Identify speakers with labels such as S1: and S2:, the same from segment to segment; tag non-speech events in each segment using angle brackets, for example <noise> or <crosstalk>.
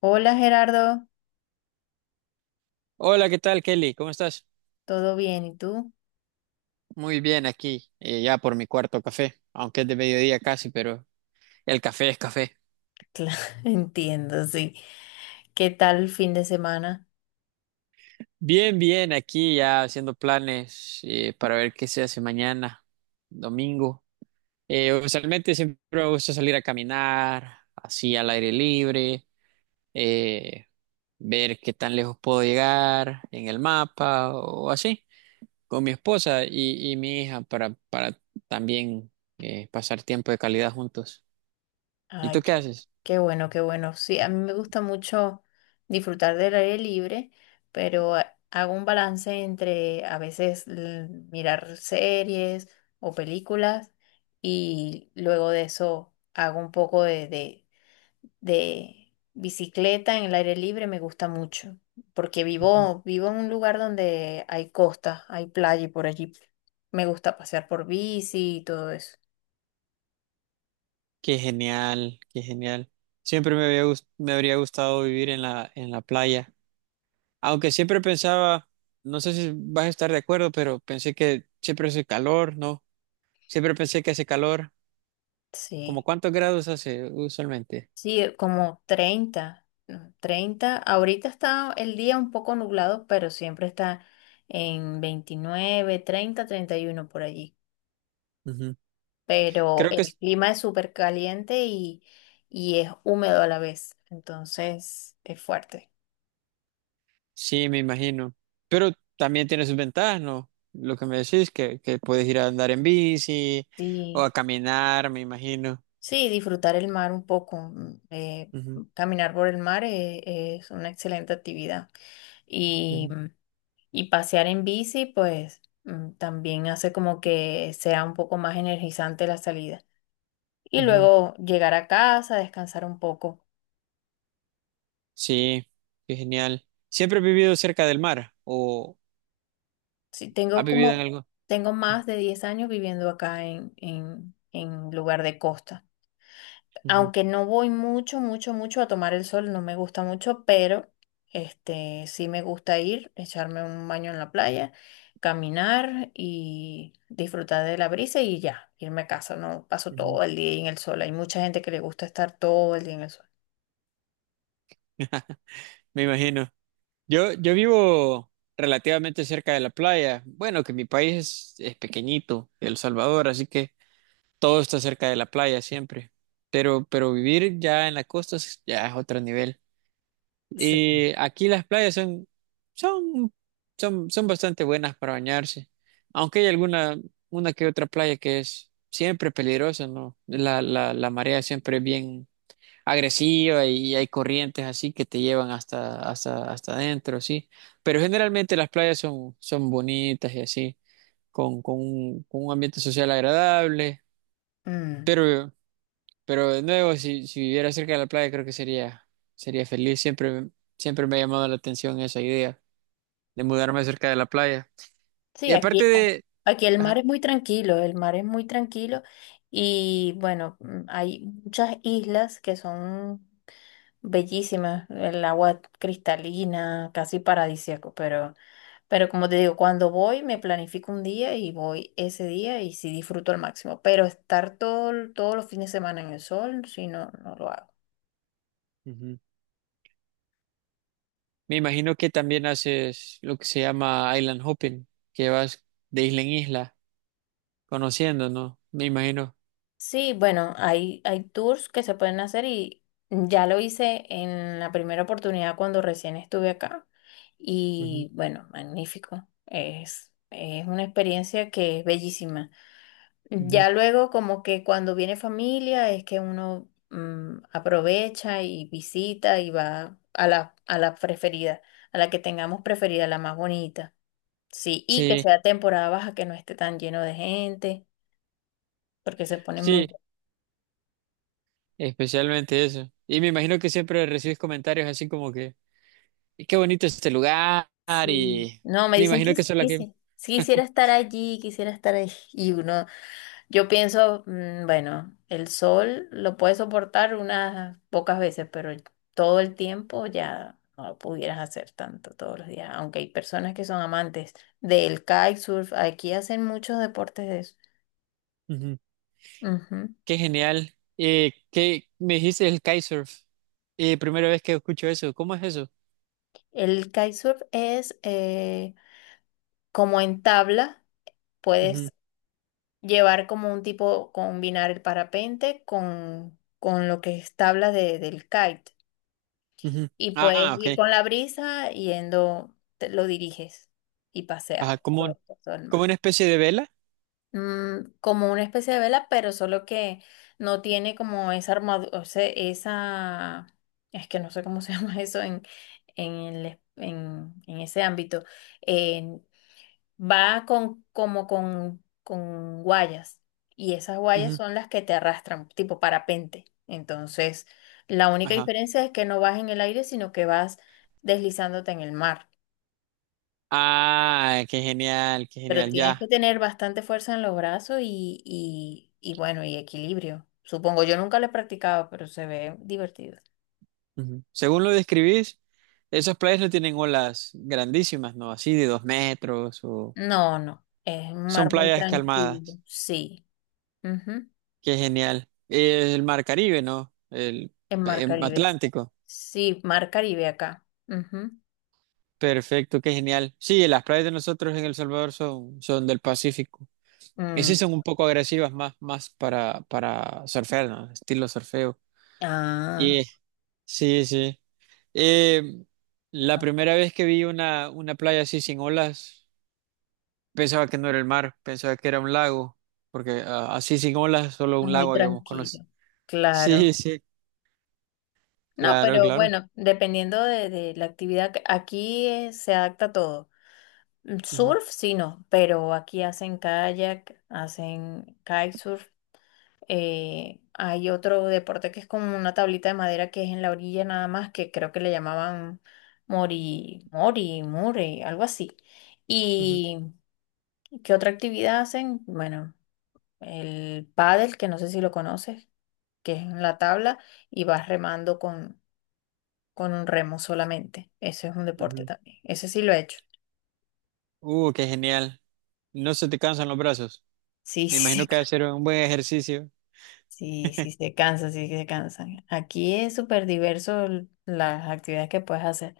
S1: Hola, Gerardo.
S2: Hola, ¿qué tal, Kelly? ¿Cómo estás?
S1: ¿Todo bien? ¿Y tú?
S2: Muy bien aquí, ya por mi cuarto café, aunque es de mediodía casi, pero el café es café.
S1: Claro, <laughs> entiendo, sí. ¿Qué tal el fin de semana?
S2: Bien, bien, aquí ya haciendo planes para ver qué se hace mañana, domingo. Usualmente siempre me gusta salir a caminar, así al aire libre, eh, ver qué tan lejos puedo llegar en el mapa o así, con mi esposa y mi hija para también pasar tiempo de calidad juntos. ¿Y tú
S1: Ay,
S2: qué haces?
S1: qué bueno, qué bueno. Sí, a mí me gusta mucho disfrutar del aire libre, pero hago un balance entre a veces mirar series o películas, y luego de eso hago un poco de bicicleta. En el aire libre me gusta mucho, porque
S2: Ujú.
S1: vivo en un lugar donde hay costa, hay playa y por allí me gusta pasear por bici y todo eso.
S2: Qué genial, qué genial. Siempre me habría gustado vivir en en la playa. Aunque siempre pensaba, no sé si vas a estar de acuerdo, pero pensé que siempre hace calor, ¿no? Siempre pensé que hace calor. ¿Como
S1: Sí,
S2: cuántos grados hace usualmente?
S1: sí, como 30, ¿no? 30. Ahorita está el día un poco nublado, pero siempre está en 29, 30, 31 por allí.
S2: Ujú.
S1: Pero
S2: Creo que
S1: el clima es súper caliente y es húmedo a la vez, entonces es fuerte.
S2: sí, me imagino. Pero también tiene sus ventajas, ¿no? Lo que me decís, que puedes ir a andar en bici o a
S1: Sí.
S2: caminar, me imagino.
S1: Sí, disfrutar el mar un poco.
S2: Ujú,
S1: Caminar por el mar, es una excelente actividad. Y,
S2: ujú,
S1: mm, y pasear en bici, pues, también hace como que sea un poco más energizante la salida. Y
S2: ujú.
S1: luego llegar a casa, descansar un poco.
S2: Sí, qué genial. ¿Siempre has vivido cerca del mar o
S1: Sí,
S2: has vivido en algo?
S1: tengo más de 10 años viviendo acá en, en lugar de costa.
S2: Ujú,
S1: Aunque no voy mucho, mucho, mucho a tomar el sol, no me gusta mucho, pero este sí me gusta ir, echarme un baño en la playa, caminar y disfrutar de la brisa y ya, irme a casa. No paso
S2: ujú.
S1: todo el día ahí en el sol. Hay mucha gente que le gusta estar todo el día en el sol.
S2: Me imagino. Yo vivo relativamente cerca de la playa. Bueno, que mi país es pequeñito, El Salvador, así que todo está cerca de la playa siempre. Pero vivir ya en la costa es- ya es otro nivel.
S1: Sí.
S2: Y aquí las playas son, son, son, son bastante buenas para bañarse, aunque hay alguna, una que otra playa que es siempre peligrosa, ¿no? La marea siempre es bien agresiva y hay corrientes así que te llevan hasta, hasta, hasta adentro, sí. Pero generalmente las playas son, son bonitas y así, con un ambiente social agradable,
S1: Mm,
S2: pero de nuevo, si viviera cerca de la playa, creo que sería, sería feliz. Siempre, siempre me ha llamado la atención esa idea de mudarme cerca de la playa.
S1: sí,
S2: Y aparte de,
S1: aquí el mar
S2: ajá,
S1: es muy tranquilo, el mar es muy tranquilo. Y bueno, hay muchas islas que son bellísima, el agua cristalina, casi paradisíaco, pero, como te digo, cuando voy me planifico un día y voy ese día y sí disfruto al máximo. Pero estar todo, todos los fines de semana en el sol, sí, no, no lo hago.
S2: ujú. Me imagino que también haces lo que se llama island hopping, que vas de isla en isla, conociendo, ¿no? Me imagino.
S1: Sí, bueno, hay tours que se pueden hacer, y ya lo hice en la primera oportunidad cuando recién estuve acá.
S2: Ujú,
S1: Y bueno, magnífico, es una experiencia que es bellísima.
S2: ujú.
S1: Ya luego, como que cuando viene familia es que uno, aprovecha y visita y va a la preferida, a la que tengamos preferida, la más bonita. Sí, y que
S2: Sí,
S1: sea temporada baja, que no esté tan lleno de gente, porque se pone
S2: sí,
S1: muy.
S2: especialmente eso. Y me imagino que siempre recibes comentarios así como que, "Y qué bonito es este lugar
S1: Sí.
S2: y
S1: No, me
S2: me
S1: dicen que
S2: imagino que eso es la que..."
S1: quisiera estar allí, quisiera estar ahí. Y uno. Yo pienso, bueno, el sol lo puedes soportar unas pocas veces, pero todo el tiempo ya no lo pudieras hacer tanto, todos los días. Aunque hay personas que son amantes del kitesurf. Aquí hacen muchos deportes de eso.
S2: Ujú.
S1: Ujú.
S2: Qué genial. ¿Qué me dijiste, el kitesurf? Primera vez que escucho eso. ¿Cómo es eso?
S1: El kitesurf es, como en tabla,
S2: Ujú,
S1: puedes llevar como un tipo, combinar el parapente con lo que es tabla del kite.
S2: ujú.
S1: Y puedes
S2: Ah,
S1: ir
S2: ok.
S1: con la brisa yendo, lo diriges y paseas
S2: Ajá, como, un-
S1: por todo, todo el
S2: como
S1: mar.
S2: una especie de vela.
S1: Como una especie de vela, pero solo que no tiene como esa armadura, o sea, esa, es que no sé cómo <laughs> se llama eso en, en ese ámbito. Va como con guayas. Y esas guayas
S2: Ujú,
S1: son las que te arrastran, tipo parapente. Entonces, la única
S2: ajá.
S1: diferencia es que no vas en el aire, sino que vas deslizándote en el mar.
S2: Ah, qué genial, qué
S1: Pero
S2: genial.
S1: tienes que
S2: Ya.
S1: tener bastante fuerza en los brazos y bueno, y equilibrio. Supongo, yo nunca lo he practicado, pero se ve divertido.
S2: Ujú. Según lo describís, esas playas no tienen olas grandísimas, ¿no? Así de dos metros o
S1: No, no, es un
S2: son
S1: mar muy
S2: playas
S1: tranquilo.
S2: calmadas.
S1: Sí, ujú.
S2: Qué genial. El mar Caribe, ¿no?
S1: En mar
S2: El
S1: Caribe.
S2: Atlántico.
S1: Sí, mar Caribe acá. Ujú.
S2: Perfecto, qué genial. Sí, las playas de nosotros en El Salvador son, son del Pacífico. Y sí
S1: Mm.
S2: son un poco agresivas más, más para surfear, ¿no? Estilo surfeo.
S1: Ah,
S2: Y sí, sí. Eh, la
S1: ah,
S2: primera vez que vi una playa así sin olas, pensaba que no era el mar, pensaba que era un lago, porque así sin olas, solo un
S1: muy
S2: lago habíamos conocido.
S1: tranquilo,
S2: Sí,
S1: claro.
S2: sí,
S1: No,
S2: claro,
S1: pero
S2: claro.
S1: bueno, dependiendo de la actividad, aquí, se adapta a todo. Mm,
S2: Ujú,
S1: surf, sí, no, pero aquí hacen kayak, hacen kitesurf. Hay otro deporte que es como una tablita de madera que es en la orilla nada más, que creo que le llamaban mori, mori, muri, algo así.
S2: ujú,
S1: ¿Y qué otra actividad hacen? Bueno, el pádel, que no sé si lo conoces, que es en la tabla, y vas remando con un remo solamente. Eso es un deporte
S2: ujú.
S1: también. Ese sí lo he hecho.
S2: Qué genial. No se te cansan los brazos.
S1: Sí, <laughs>
S2: Me
S1: sí,
S2: imagino que va a ser un buen ejercicio.
S1: sí, sí se cansa, sí se cansan. Aquí es súper diverso las actividades que puedes hacer.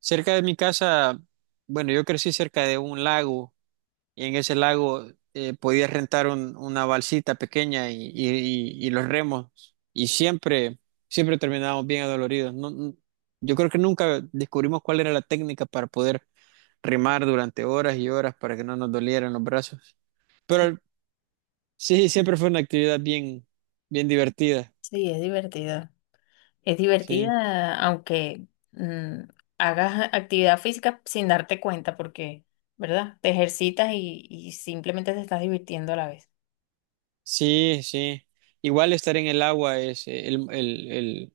S2: Cerca de mi casa, bueno, yo crecí cerca de un lago y en ese lago podías rentar una balsita pequeña y los remos y siempre, siempre terminábamos bien adoloridos. Yo creo que nunca descubrimos cuál era la técnica para poder remar durante horas y horas para que no nos dolieran los brazos.
S1: Sí,
S2: Pero sí, siempre fue una actividad bien, bien divertida.
S1: sí, es divertido. Es
S2: Sí,
S1: divertida, aunque, mm, hagas actividad física sin darte cuenta, porque, ¿verdad? Te ejercitas y simplemente te estás divirtiendo a la vez.
S2: sí, sí. Igual estar en el agua es el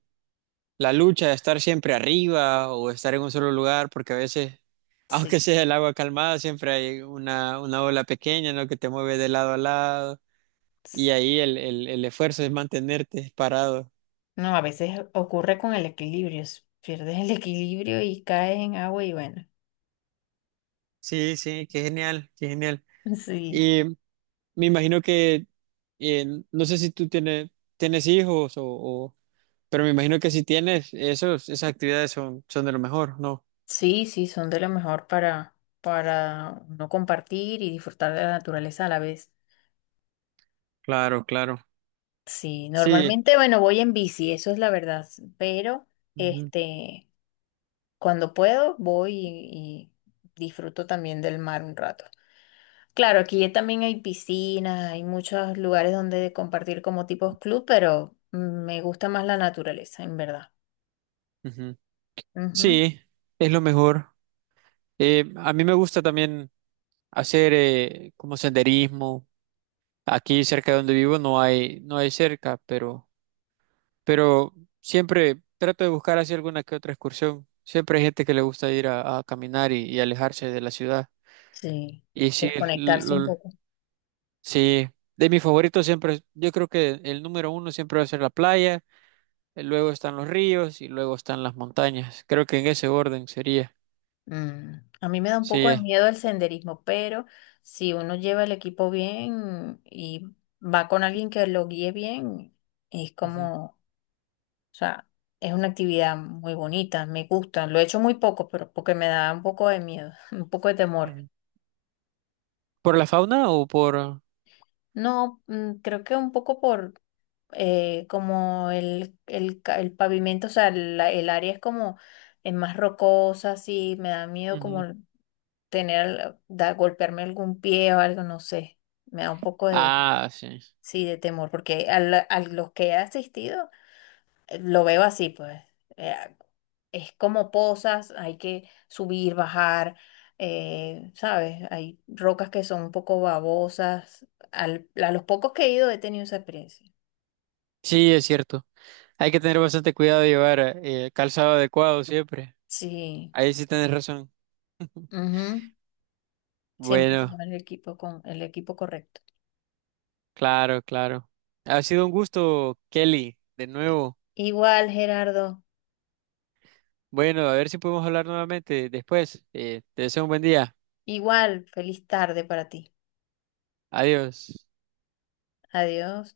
S2: la lucha de estar siempre arriba o estar en un solo lugar, porque a veces, <laughs> aunque
S1: Sí.
S2: sea el agua calmada, siempre hay una ola pequeña, ¿no?, que te mueve de lado a lado y ahí el esfuerzo es mantenerte parado.
S1: No, a veces ocurre con el equilibrio, pierdes el equilibrio y caes en agua y bueno,
S2: Sí, sí, qué genial, qué genial.
S1: <laughs> sí,
S2: Y me imagino que, eh, no sé si tú tienes, tienes hijos pero me imagino que si tienes, esos, esas actividades son, son de lo mejor, ¿no?
S1: sí, sí, son de lo mejor para, no compartir y disfrutar de la naturaleza a la vez.
S2: Claro, claro.
S1: Sí,
S2: Sí.
S1: normalmente, bueno, voy en bici, eso es la verdad, pero
S2: Ujú,
S1: este, cuando puedo voy y disfruto también del mar un rato. Claro, aquí también hay piscinas, hay muchos lugares donde compartir como tipos club, pero, me gusta más la naturaleza, en verdad.
S2: ujú. Sí, es lo mejor. A mí me gusta también hacer como senderismo. Aquí cerca de donde vivo no hay, no hay cerca, pero siempre trato de buscar así alguna que otra excursión. Siempre hay gente que le gusta ir a caminar y alejarse de la ciudad.
S1: Sí,
S2: Y sí,
S1: desconectarse un poco.
S2: sí, de mis favoritos siempre, yo creo que el número uno siempre va a ser la playa, luego están los ríos y luego están las montañas. Creo que en ese orden sería.
S1: Mm, A mí me da un
S2: Sí,
S1: poco de miedo el senderismo, pero si uno lleva el equipo bien y va con alguien que lo guíe bien, es
S2: ujú.
S1: como, o sea, es una actividad muy bonita, me gusta. Lo he hecho muy poco, pero porque me da un poco de miedo, <laughs> un poco de temor.
S2: Ujú. ¿Por la fauna o por...?
S1: No, creo que un poco por, como el pavimento, o sea, el área es como, es más rocosa, así, me da miedo como
S2: Ujú.
S1: tener, golpearme algún pie o algo, no sé. Me da un poco de,
S2: Ah, sí.
S1: sí, de temor, porque a los que he asistido, lo veo así, pues. eh, es como pozas, hay que subir, bajar, ¿sabes? Hay rocas que son un poco babosas. A los pocos que he ido he tenido esa experiencia.
S2: Sí, es cierto. Hay que tener bastante cuidado de llevar calzado adecuado siempre.
S1: Sí.
S2: Ahí sí tienes razón.
S1: Ujú. Siempre hay que
S2: Bueno,
S1: llevar el equipo con el equipo correcto.
S2: claro, claro. Ha sido un gusto, Kelly, de nuevo.
S1: Igual, Gerardo.
S2: Bueno, a ver si podemos hablar nuevamente después. Te deseo un buen día.
S1: Igual, feliz tarde para ti.
S2: Adiós.
S1: Adiós.